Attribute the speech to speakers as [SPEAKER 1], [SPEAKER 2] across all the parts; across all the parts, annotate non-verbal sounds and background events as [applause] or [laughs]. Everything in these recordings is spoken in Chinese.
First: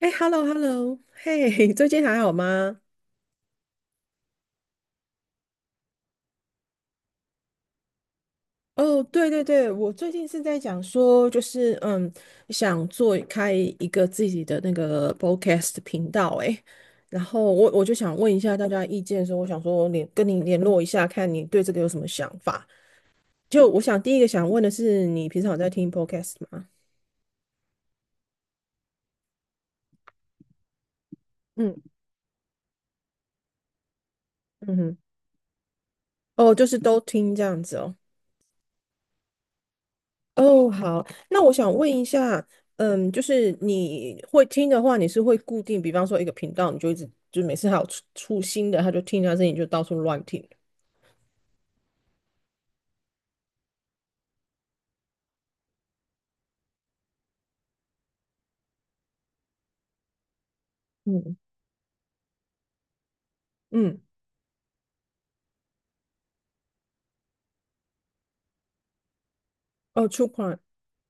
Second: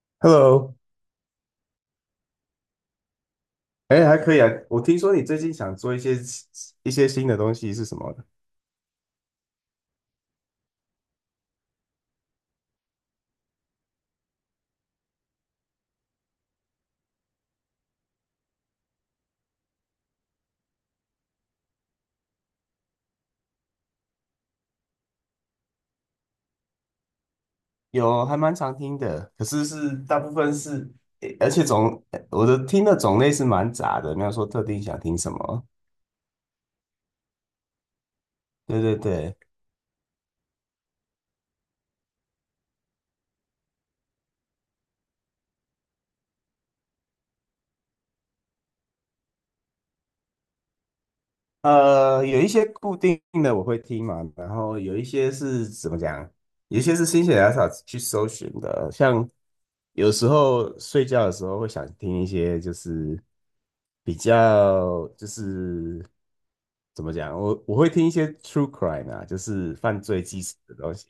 [SPEAKER 1] 哎，hello
[SPEAKER 2] Hello。
[SPEAKER 1] hello，嘿，[laughs] 最近还好吗？
[SPEAKER 2] 哎，还可以啊。我听说你最近想做一些新的东西是什么的。
[SPEAKER 1] 哦，对对对，我最近是在讲说，就是想做开一个自己的那个 podcast 频道，哎，然后我就想问一下大家意见的时候我想说跟你联络一下，看你对这个有什么想法。就我想第一个想问的是，你平常有在听 podcast 吗？
[SPEAKER 2] 有，还蛮常听的，可是是大部分是，诶而且
[SPEAKER 1] 嗯
[SPEAKER 2] 种我的听的种类是蛮杂的，没有说特
[SPEAKER 1] 嗯
[SPEAKER 2] 定
[SPEAKER 1] 哼，
[SPEAKER 2] 想听什么。
[SPEAKER 1] 哦，就是都听这样子哦。
[SPEAKER 2] 对对对。
[SPEAKER 1] 哦，好，那我想问一下，就是你会听的话，你是会固定，比方说一个频道，你就一直就每次还有出新的，他就听他声音就到处乱听。
[SPEAKER 2] 有一些固定的我会听嘛，然后有一些是怎么讲，有一些是心血来潮去搜寻的，像有时候睡觉的
[SPEAKER 1] 嗯
[SPEAKER 2] 时候会想听一些，就是
[SPEAKER 1] 嗯，
[SPEAKER 2] 比较，就是怎么讲，我会听一些 true crime 啊，就是犯
[SPEAKER 1] 哦
[SPEAKER 2] 罪
[SPEAKER 1] 出
[SPEAKER 2] 纪实
[SPEAKER 1] r
[SPEAKER 2] 的东西，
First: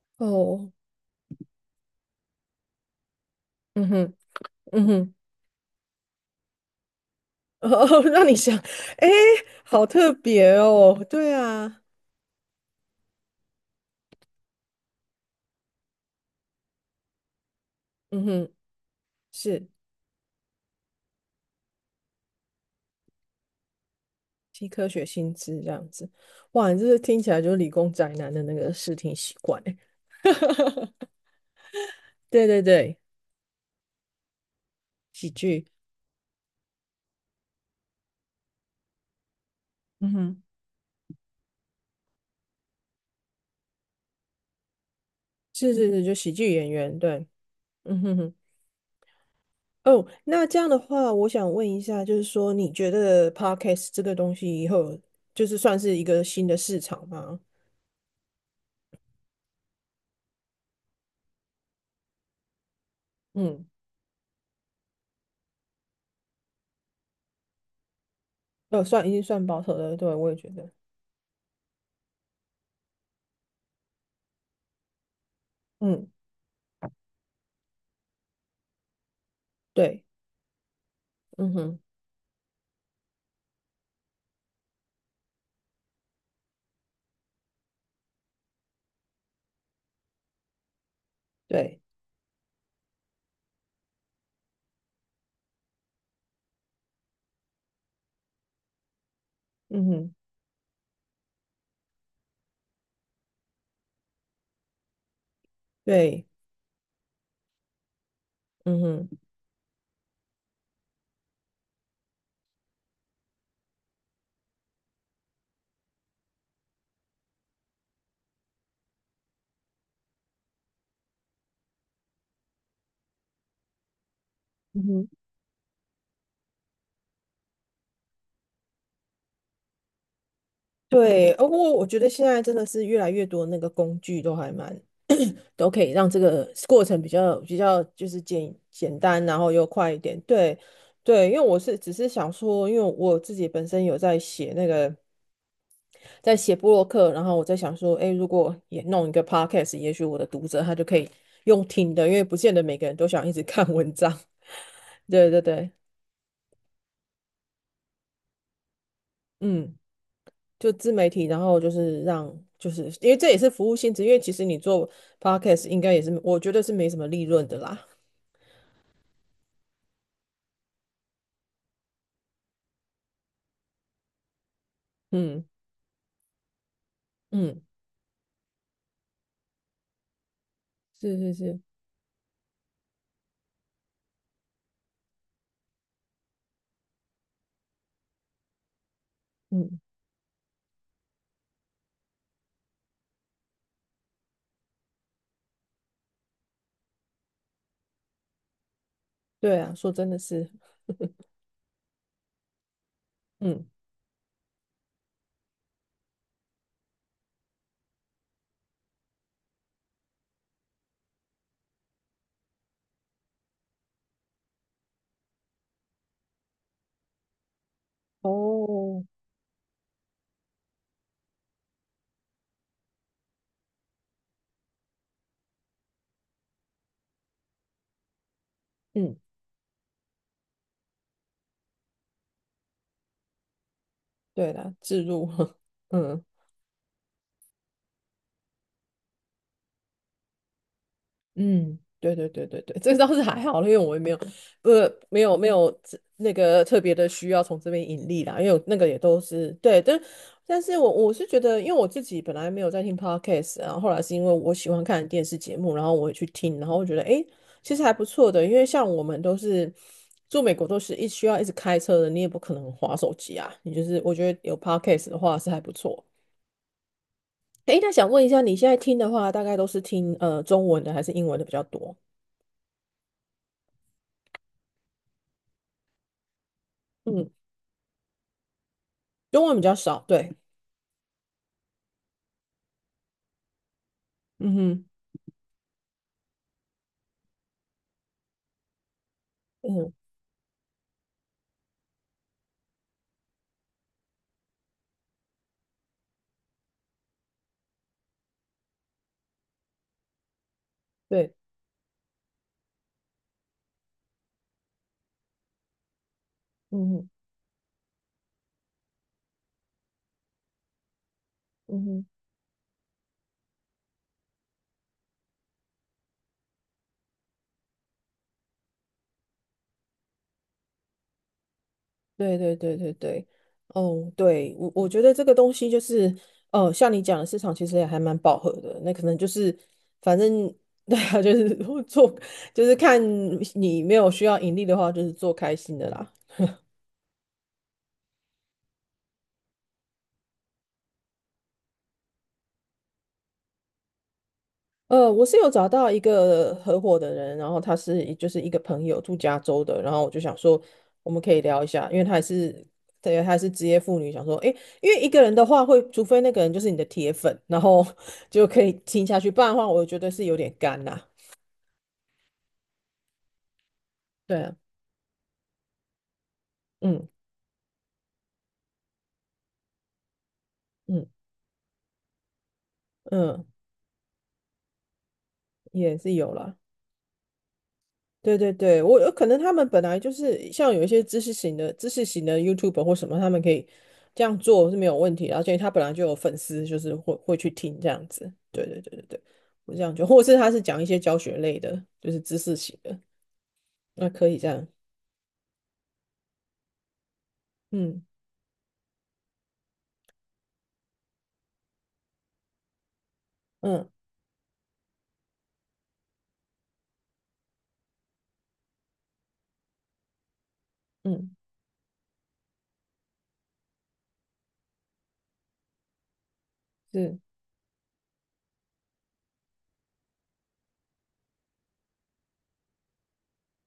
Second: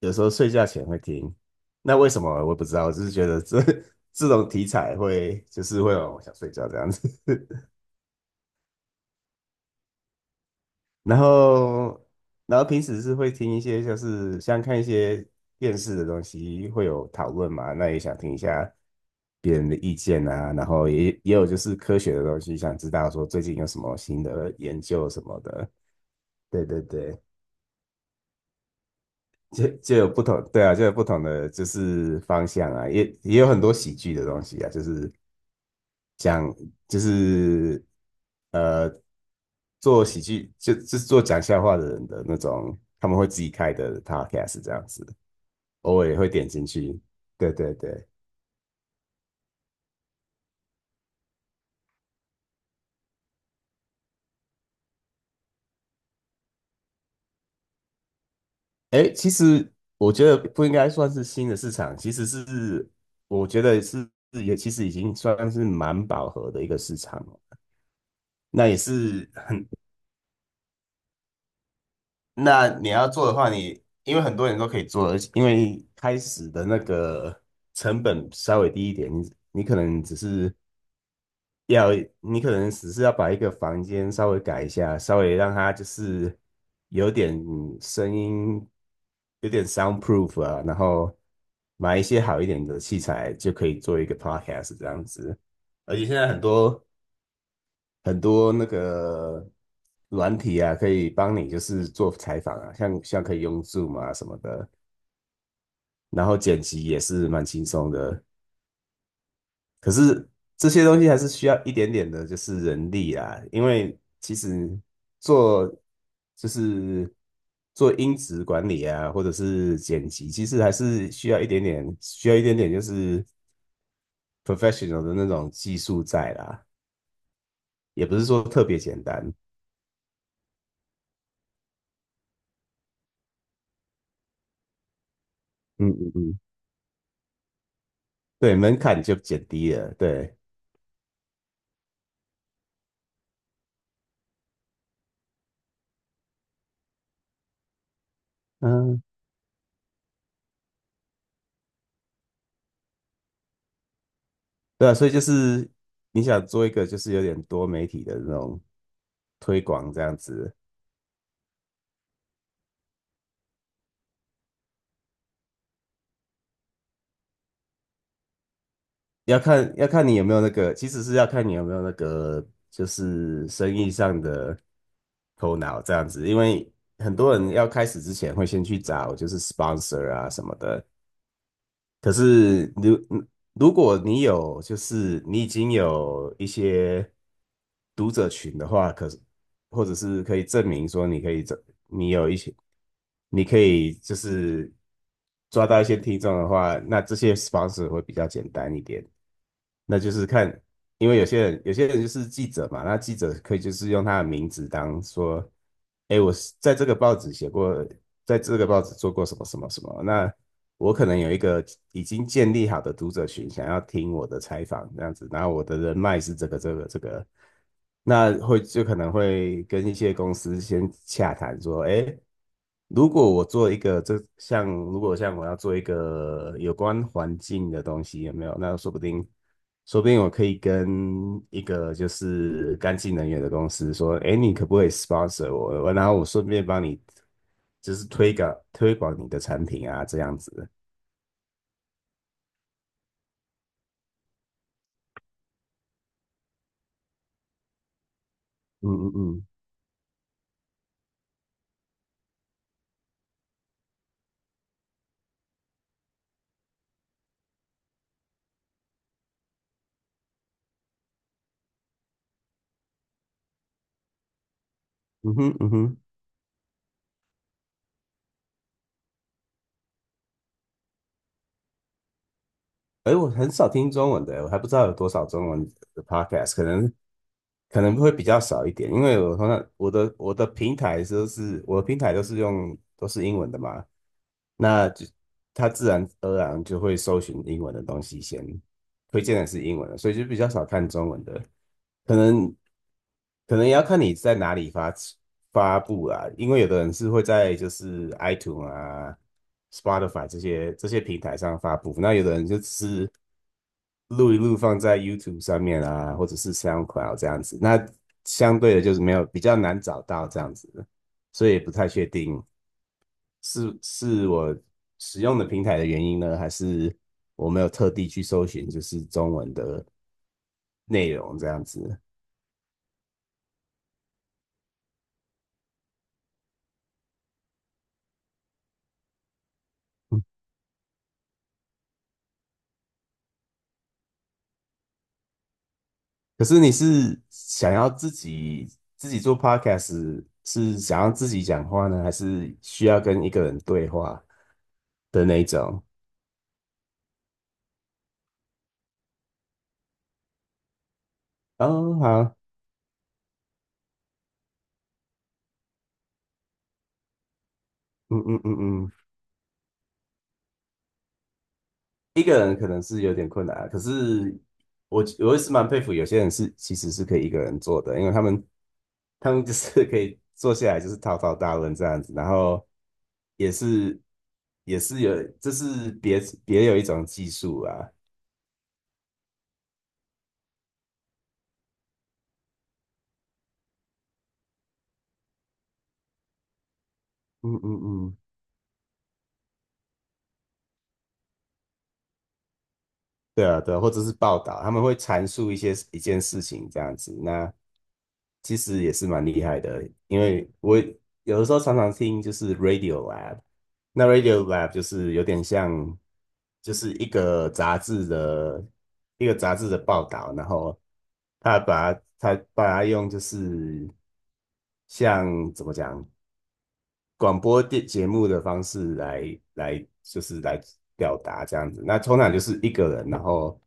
[SPEAKER 2] 有时候睡觉
[SPEAKER 1] 哦，
[SPEAKER 2] 前会听。那为什么我也不知道，我只是觉得这
[SPEAKER 1] 嗯哼，
[SPEAKER 2] [laughs] 这种题
[SPEAKER 1] 嗯
[SPEAKER 2] 材
[SPEAKER 1] 哼，
[SPEAKER 2] 会就是会让我想睡觉这样子。
[SPEAKER 1] [laughs] 哦，让你想，诶，好特别哦，
[SPEAKER 2] 然
[SPEAKER 1] 对啊，
[SPEAKER 2] 后，然后平时是会听一些，就是像看一些电视的东西，会有讨论嘛，那也想
[SPEAKER 1] 嗯
[SPEAKER 2] 听一
[SPEAKER 1] 哼，
[SPEAKER 2] 下别
[SPEAKER 1] 是
[SPEAKER 2] 人的意见啊，然后也有就是科学的东西，想知道说最近有什么新的
[SPEAKER 1] 新
[SPEAKER 2] 研
[SPEAKER 1] 科学
[SPEAKER 2] 究什
[SPEAKER 1] 新
[SPEAKER 2] 么
[SPEAKER 1] 知
[SPEAKER 2] 的。
[SPEAKER 1] 这样子，
[SPEAKER 2] 对
[SPEAKER 1] 哇，你
[SPEAKER 2] 对
[SPEAKER 1] 这是
[SPEAKER 2] 对，
[SPEAKER 1] 听起来就是理工宅男的那个视听习惯
[SPEAKER 2] 就
[SPEAKER 1] 欸，
[SPEAKER 2] 就有不同，
[SPEAKER 1] [laughs]
[SPEAKER 2] 对啊，就有不同的就是
[SPEAKER 1] 对
[SPEAKER 2] 方
[SPEAKER 1] 对
[SPEAKER 2] 向啊，
[SPEAKER 1] 对，
[SPEAKER 2] 也有很多喜剧的东西啊，就是
[SPEAKER 1] 喜剧，
[SPEAKER 2] 讲就是呃做
[SPEAKER 1] 嗯
[SPEAKER 2] 喜
[SPEAKER 1] 哼。
[SPEAKER 2] 剧就是做讲笑话的人的那种，他们会自己开的 podcast 这样子。
[SPEAKER 1] 是是
[SPEAKER 2] 偶
[SPEAKER 1] 是，
[SPEAKER 2] 尔
[SPEAKER 1] 就
[SPEAKER 2] 也会
[SPEAKER 1] 喜
[SPEAKER 2] 点
[SPEAKER 1] 剧
[SPEAKER 2] 进
[SPEAKER 1] 演员，
[SPEAKER 2] 去。
[SPEAKER 1] 对，
[SPEAKER 2] 对对
[SPEAKER 1] 嗯
[SPEAKER 2] 对。
[SPEAKER 1] 哼哼。哦，那这样的话，我想问一下，就是说，你觉得 podcast 这个东西以后就是算是一个新的市场吗？
[SPEAKER 2] 哎，其实我觉得不应该算是新的市场，其实是我觉
[SPEAKER 1] 嗯，
[SPEAKER 2] 得是也其实已经算是蛮饱和的一个市场了。那也
[SPEAKER 1] 已经
[SPEAKER 2] 是，
[SPEAKER 1] 算保守了，对，我也觉得，
[SPEAKER 2] 那你要做的话你，因为很多人都可以做，而且因为
[SPEAKER 1] 嗯，
[SPEAKER 2] 开始的那个成本稍微低一点，你可能
[SPEAKER 1] 对，
[SPEAKER 2] 只是
[SPEAKER 1] 嗯哼，
[SPEAKER 2] 要，可能只是要把一个房间稍微改一下，稍微让它就是有点声音，有点 soundproof 啊，然后
[SPEAKER 1] 对，
[SPEAKER 2] 买一些好一点的器材就可以做一个 podcast 这样子。而且现在很多，那个
[SPEAKER 1] 嗯哼，
[SPEAKER 2] 软体啊，可以帮你就是做采访啊，像可以用 Zoom 啊什么的，
[SPEAKER 1] 对，
[SPEAKER 2] 然后剪辑也是蛮轻松的。
[SPEAKER 1] 嗯哼。
[SPEAKER 2] 可是这些东西还是需要一点点的，就是人力啊，因为其实做，就是做音质管理啊，或者是剪辑，其实还是需要一点点，需要一点点就是
[SPEAKER 1] 嗯
[SPEAKER 2] professional
[SPEAKER 1] 哼，
[SPEAKER 2] 的那种技术在啦，也不是说特别简单。
[SPEAKER 1] 对，不过我觉得现在真的是越来越多那个工具都还蛮都可
[SPEAKER 2] 嗯
[SPEAKER 1] 以让
[SPEAKER 2] 嗯
[SPEAKER 1] 这
[SPEAKER 2] 嗯。
[SPEAKER 1] 个过程比较就是简
[SPEAKER 2] 对，门
[SPEAKER 1] 简
[SPEAKER 2] 槛就
[SPEAKER 1] 单，然
[SPEAKER 2] 减
[SPEAKER 1] 后又
[SPEAKER 2] 低
[SPEAKER 1] 快
[SPEAKER 2] 了，
[SPEAKER 1] 一点。
[SPEAKER 2] 对。
[SPEAKER 1] 对，对，因为我只是想说，因为我自己本身有在写布洛克，然后我在想说，哎，如果也
[SPEAKER 2] 嗯，
[SPEAKER 1] 弄一个 podcast，也许我的读者他就可以用听的，因为不见得每个人都想一直 [laughs] 看文章。
[SPEAKER 2] 对啊，所
[SPEAKER 1] [laughs]
[SPEAKER 2] 以就
[SPEAKER 1] 对对
[SPEAKER 2] 是
[SPEAKER 1] 对，
[SPEAKER 2] 你想做一个就是有点多媒体的那种推
[SPEAKER 1] 嗯，
[SPEAKER 2] 广这样子，
[SPEAKER 1] 就自媒体，然后就是因为这也是服务性质，因为其实你做 podcast 应该也是，我觉得是没什么利润的啦。
[SPEAKER 2] 要看，要看你有没有那个，其实是要看你有没有那个，就是生意上的
[SPEAKER 1] 嗯
[SPEAKER 2] 头脑这样子。因为很多人
[SPEAKER 1] 嗯，
[SPEAKER 2] 要开始之前会先去找就是 sponsor 啊什么的，
[SPEAKER 1] 是是是，
[SPEAKER 2] 可是如，如果你有就是你已经有一些读者群的话，可是
[SPEAKER 1] 嗯。
[SPEAKER 2] 或者是可以证明说你可以这，你有一些，你可以就是抓到一些听众的话，那这些 sponsor 会比较简单一点。
[SPEAKER 1] 对啊，说
[SPEAKER 2] 那
[SPEAKER 1] 真
[SPEAKER 2] 就
[SPEAKER 1] 的
[SPEAKER 2] 是看，
[SPEAKER 1] 是，
[SPEAKER 2] 因为有些人就是记者嘛，那记者可以
[SPEAKER 1] 嗯，
[SPEAKER 2] 就是用他的名字当说，哎，我是在这个报纸写过，在这个报纸做过什么什么什么，那我可能有一个已经建立好的读者群，想要听我的采访这样子，然后我的人脉是这个这个这个，那会就可
[SPEAKER 1] 哦，
[SPEAKER 2] 能会跟一些公司先洽谈说，哎，如果我做一个这，像如果像我要做一个有关环境的东西，有没有？那说不
[SPEAKER 1] 嗯，
[SPEAKER 2] 定，说不定我可以跟一个就是干净能源的公司说，哎，
[SPEAKER 1] 对
[SPEAKER 2] 你可
[SPEAKER 1] 了，
[SPEAKER 2] 不可以
[SPEAKER 1] 置入，
[SPEAKER 2] sponsor
[SPEAKER 1] [laughs]
[SPEAKER 2] 我？然后
[SPEAKER 1] 嗯。
[SPEAKER 2] 我顺便帮你就是推广你的产品啊，这样子。
[SPEAKER 1] 嗯，对对对对对，这个倒是还好了因为我也没有，没有那个特别的需要从这边盈利啦，因为我那个
[SPEAKER 2] 嗯
[SPEAKER 1] 也
[SPEAKER 2] 嗯
[SPEAKER 1] 都
[SPEAKER 2] 嗯，
[SPEAKER 1] 是对，但是我是觉得，因为我自己本来没有在听 podcast，然后后来是因为我喜欢看电视节目，然后我也去听，然后我觉得诶，其实还不错的，因为像我们都是住美国，都是需要一直开车的，你也不可能划手机啊，你就是我觉得有 podcast 的
[SPEAKER 2] 嗯
[SPEAKER 1] 话是
[SPEAKER 2] 哼，
[SPEAKER 1] 还不
[SPEAKER 2] 嗯哼。
[SPEAKER 1] 错。诶，那想问一下，你现在听的话，大概都是听中文的还是英文的比较多？
[SPEAKER 2] 哎，我很少听中文的，我还不知道有多少中文的 podcast，可能，
[SPEAKER 1] 嗯
[SPEAKER 2] 可能会比较少一点，因为我
[SPEAKER 1] 中
[SPEAKER 2] 通
[SPEAKER 1] 文比
[SPEAKER 2] 常
[SPEAKER 1] 较
[SPEAKER 2] 我
[SPEAKER 1] 少，
[SPEAKER 2] 的我
[SPEAKER 1] 对，
[SPEAKER 2] 的平台都是，我的平台都是用，都是英文的嘛，
[SPEAKER 1] 嗯哼，
[SPEAKER 2] 那就它自然而然就会搜寻英文的东西先，推荐的是英文
[SPEAKER 1] 嗯，
[SPEAKER 2] 的，所以就比较少看中文的，可能，可能也要看你在哪里发，发布啊，因为有的人是会在就是 iTunes 啊、Spotify 这些平
[SPEAKER 1] 对，
[SPEAKER 2] 台上发布，那有的人就只是录一录放在 YouTube 上面啊，或者是
[SPEAKER 1] 嗯哼，
[SPEAKER 2] SoundCloud 这样子。那相对的就是没有，比较难找到这样子，所以也不
[SPEAKER 1] 嗯
[SPEAKER 2] 太
[SPEAKER 1] 哼，
[SPEAKER 2] 确定是，我使用的平台的原因呢，还是我没有特地去搜寻就是中文的内容这样子。
[SPEAKER 1] 对对对对对，哦，对，我觉得这个东西就是，像你讲的市场其实也还蛮饱和的，那可能就是，反正 [laughs] 对啊，就是做，就是看你没有需要盈利的话，就是做开心的啦。
[SPEAKER 2] 可是你是想要自己，自己做 podcast，是想要自己讲话呢，还是需要跟一个人对话
[SPEAKER 1] 我
[SPEAKER 2] 的
[SPEAKER 1] 是
[SPEAKER 2] 那一
[SPEAKER 1] 有找
[SPEAKER 2] 种？
[SPEAKER 1] 到一个合伙的人，然后他是一就是一个朋友住加州的，然后我就想说我们可以聊一下，
[SPEAKER 2] 哦，
[SPEAKER 1] 因为他也
[SPEAKER 2] 好。
[SPEAKER 1] 是对，他也是职业妇女，想说诶，因为一个人的话会，除非那个人就是你的铁粉，然后
[SPEAKER 2] 嗯
[SPEAKER 1] [laughs]
[SPEAKER 2] 嗯
[SPEAKER 1] 就可以
[SPEAKER 2] 嗯嗯。
[SPEAKER 1] 听下去，不然的话我觉得是有点干啦。
[SPEAKER 2] 一个人可能是有点困难啊，可是
[SPEAKER 1] 对啊，
[SPEAKER 2] 我也是蛮佩服有些人是其实是
[SPEAKER 1] 嗯
[SPEAKER 2] 可以一个人做的，因为他们，他们就是可以坐下来就是
[SPEAKER 1] 嗯
[SPEAKER 2] 滔滔大论这样子，然后
[SPEAKER 1] 嗯，
[SPEAKER 2] 也是，有这是
[SPEAKER 1] 也是
[SPEAKER 2] 别，
[SPEAKER 1] 有啦。
[SPEAKER 2] 别有一种技术啊。
[SPEAKER 1] 对对对，我有可能他们本来就是像有一些知识型的 YouTube 或什么，他们可以这样做是没有问题的而且他本来就有粉丝，就是会去
[SPEAKER 2] 嗯嗯
[SPEAKER 1] 听这样
[SPEAKER 2] 嗯。
[SPEAKER 1] 子。对对对对对，我这样就，或者是他是讲一些教学类的，就是知识型的，
[SPEAKER 2] 对啊对啊，或者
[SPEAKER 1] 那
[SPEAKER 2] 是
[SPEAKER 1] 可以
[SPEAKER 2] 报
[SPEAKER 1] 这
[SPEAKER 2] 道，
[SPEAKER 1] 样。
[SPEAKER 2] 他们会阐述一些一件事情这样子，那
[SPEAKER 1] 嗯
[SPEAKER 2] 其实也是蛮厉害的，因为我有的时候常常听就是 Radio Lab。
[SPEAKER 1] 嗯
[SPEAKER 2] 那 Radio Lab 就是有点像就是一个杂志的，一个杂志的报道，然后
[SPEAKER 1] 嗯，
[SPEAKER 2] 他把它他把它用就是，像怎么讲，
[SPEAKER 1] 是
[SPEAKER 2] 广播电节目的方式来就是来表达这样子。那通常就是一个人，然后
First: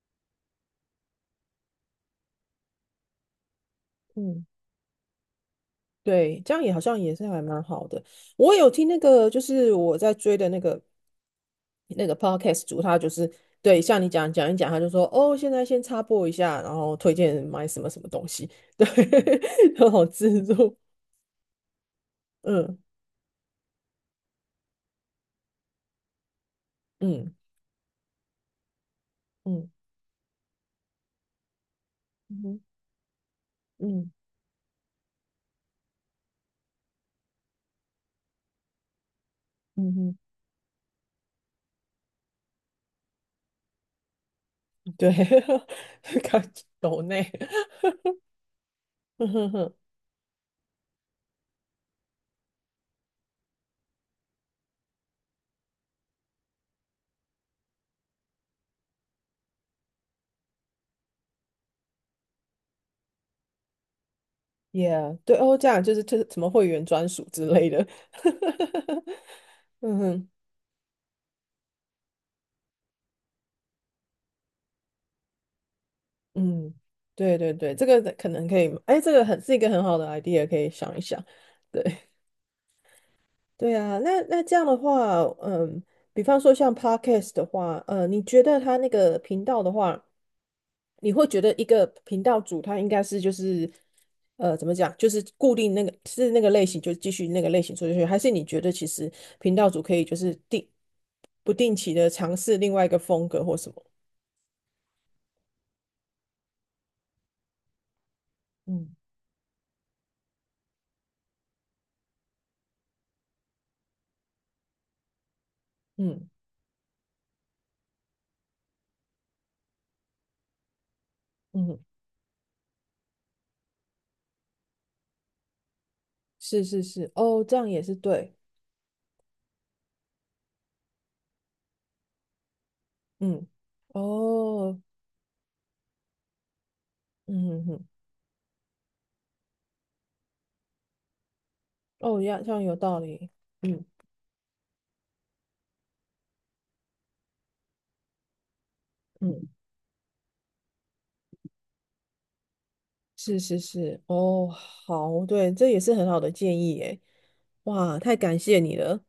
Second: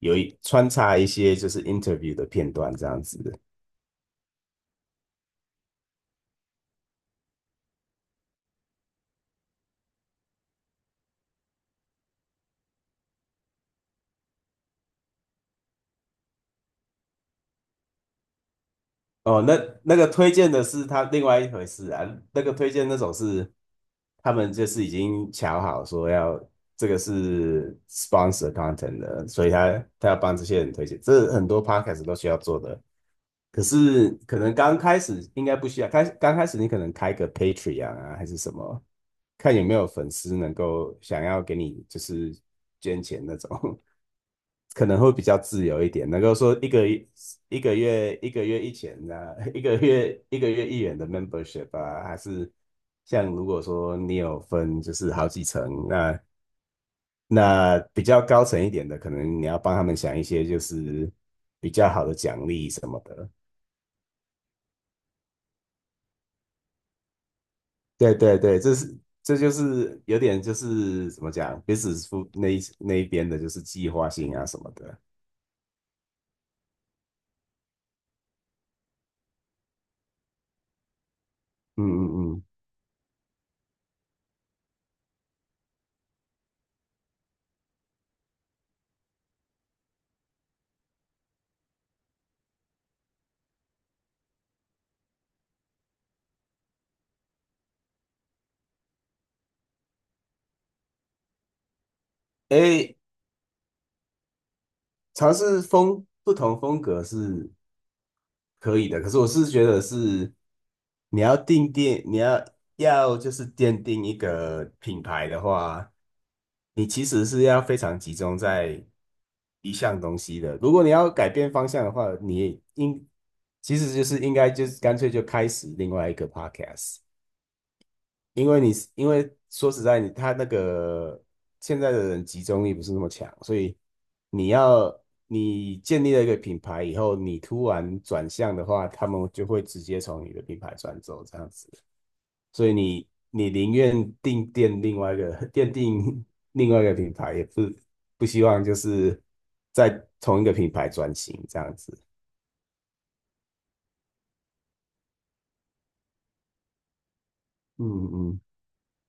[SPEAKER 2] 有一，穿插一些就是 interview 的片段这样子。
[SPEAKER 1] 嗯，对，这样也好像也是还蛮好的。我有听那个，就是我在追的那个。那个 podcast 主他就是对，像你讲一讲，他就说哦，现在先插播一下，然后推荐买什么什么东西，对，
[SPEAKER 2] 哦，那
[SPEAKER 1] [laughs] 很
[SPEAKER 2] 那
[SPEAKER 1] 好
[SPEAKER 2] 个推
[SPEAKER 1] 自
[SPEAKER 2] 荐的
[SPEAKER 1] 助，
[SPEAKER 2] 是他另外一回事啊，那个推
[SPEAKER 1] 嗯
[SPEAKER 2] 荐那种是他们就是已经瞧好说要这个
[SPEAKER 1] 嗯
[SPEAKER 2] 是 sponsor content 的，所以
[SPEAKER 1] 嗯
[SPEAKER 2] 他要帮这些人推荐，这很多 podcast 都需要
[SPEAKER 1] 嗯
[SPEAKER 2] 做
[SPEAKER 1] 哼
[SPEAKER 2] 的。可是
[SPEAKER 1] 嗯
[SPEAKER 2] 可能刚开始应该不需要，开，刚开始你可能开个 Patreon 啊，还是什么，看有没有
[SPEAKER 1] 嗯
[SPEAKER 2] 粉
[SPEAKER 1] 哼，
[SPEAKER 2] 丝能够想要给你就是捐钱那种。可能
[SPEAKER 1] 对，
[SPEAKER 2] 会比较自由一点，能
[SPEAKER 1] [laughs]
[SPEAKER 2] 够
[SPEAKER 1] 感
[SPEAKER 2] 说
[SPEAKER 1] 觉
[SPEAKER 2] 一个，
[SPEAKER 1] 抖内，
[SPEAKER 2] 一个月一千
[SPEAKER 1] [laughs] 嗯
[SPEAKER 2] 啊，
[SPEAKER 1] 哼
[SPEAKER 2] [laughs] 一
[SPEAKER 1] 哼
[SPEAKER 2] 个月一个月一元的 membership 啊，还是像如果说你有分就是好几层，那，比较高层一点的，可能你要帮他们想一些就是比较好的奖励什么的。
[SPEAKER 1] ，yeah，对哦，这样就是就是什么会员专属之类的，
[SPEAKER 2] 对对对，这是
[SPEAKER 1] [laughs]
[SPEAKER 2] 这就
[SPEAKER 1] 嗯
[SPEAKER 2] 是有
[SPEAKER 1] 哼
[SPEAKER 2] 点，就是怎么讲，business school 那一边的就是计划性啊什么的。
[SPEAKER 1] 嗯，对对对，这个可能可以，哎，这个很是一个很好的 idea，可以想一想。
[SPEAKER 2] 嗯
[SPEAKER 1] 对。
[SPEAKER 2] 嗯嗯。
[SPEAKER 1] 对啊，那这样的话，嗯，比方说像 podcast 的话，你觉得他那个频道的话，你会觉得一个频道主他应该是怎么讲，就是固定那个是那个类型就继续那个类型做下去，还是你觉得其实频道主可以就是不定期的尝试另外一
[SPEAKER 2] 诶，
[SPEAKER 1] 个风格或什么？
[SPEAKER 2] 尝试风，不同风格是可以
[SPEAKER 1] 嗯
[SPEAKER 2] 的，可是我是觉得是，你要定，定，你要要就是奠定一个品牌的话，
[SPEAKER 1] 嗯
[SPEAKER 2] 你其实是要非常集中在一项东西的。如果你要改变方
[SPEAKER 1] 嗯，
[SPEAKER 2] 向的话，你应，其实就是应该就是干脆就开始另外一个
[SPEAKER 1] 是是
[SPEAKER 2] podcast。
[SPEAKER 1] 是，哦，这样也是对，
[SPEAKER 2] 因为你，因为说实在，你，那个现在的人集中力不是那么强，
[SPEAKER 1] 嗯，
[SPEAKER 2] 所以你
[SPEAKER 1] 哦，
[SPEAKER 2] 要，建立了一个品牌以后，你
[SPEAKER 1] 嗯哼
[SPEAKER 2] 突
[SPEAKER 1] 哼，
[SPEAKER 2] 然转向的话，他们就会直接从你的品牌转走这样子。
[SPEAKER 1] 哦，一样，这样
[SPEAKER 2] 所以
[SPEAKER 1] 有道
[SPEAKER 2] 你
[SPEAKER 1] 理，
[SPEAKER 2] 你宁
[SPEAKER 1] 嗯
[SPEAKER 2] 愿定店另外一个 [laughs] 奠定另外一个品牌，也，不希望就是
[SPEAKER 1] 嗯。
[SPEAKER 2] 在同一个品牌转型这样子。
[SPEAKER 1] 是是是，哦，好，对，这也是很好的建议诶。
[SPEAKER 2] 嗯
[SPEAKER 1] 哇，太感
[SPEAKER 2] 嗯。
[SPEAKER 1] 谢你了。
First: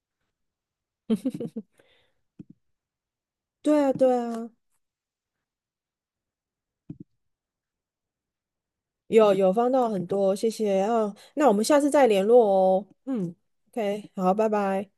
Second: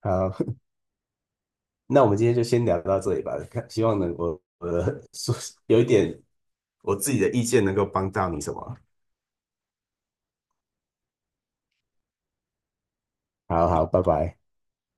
[SPEAKER 2] 好。[laughs] 那我们今天就先聊到这里吧。看
[SPEAKER 1] 对
[SPEAKER 2] 希
[SPEAKER 1] 啊，
[SPEAKER 2] 望能，
[SPEAKER 1] 对
[SPEAKER 2] 我
[SPEAKER 1] 啊，
[SPEAKER 2] 我的 [laughs] 说有一点我自己的意见能够帮到你什么？
[SPEAKER 1] 有帮到很多，谢谢。啊，那我们下次再联络哦。嗯
[SPEAKER 2] 好好，拜
[SPEAKER 1] ，OK，好，
[SPEAKER 2] 拜。
[SPEAKER 1] 拜拜。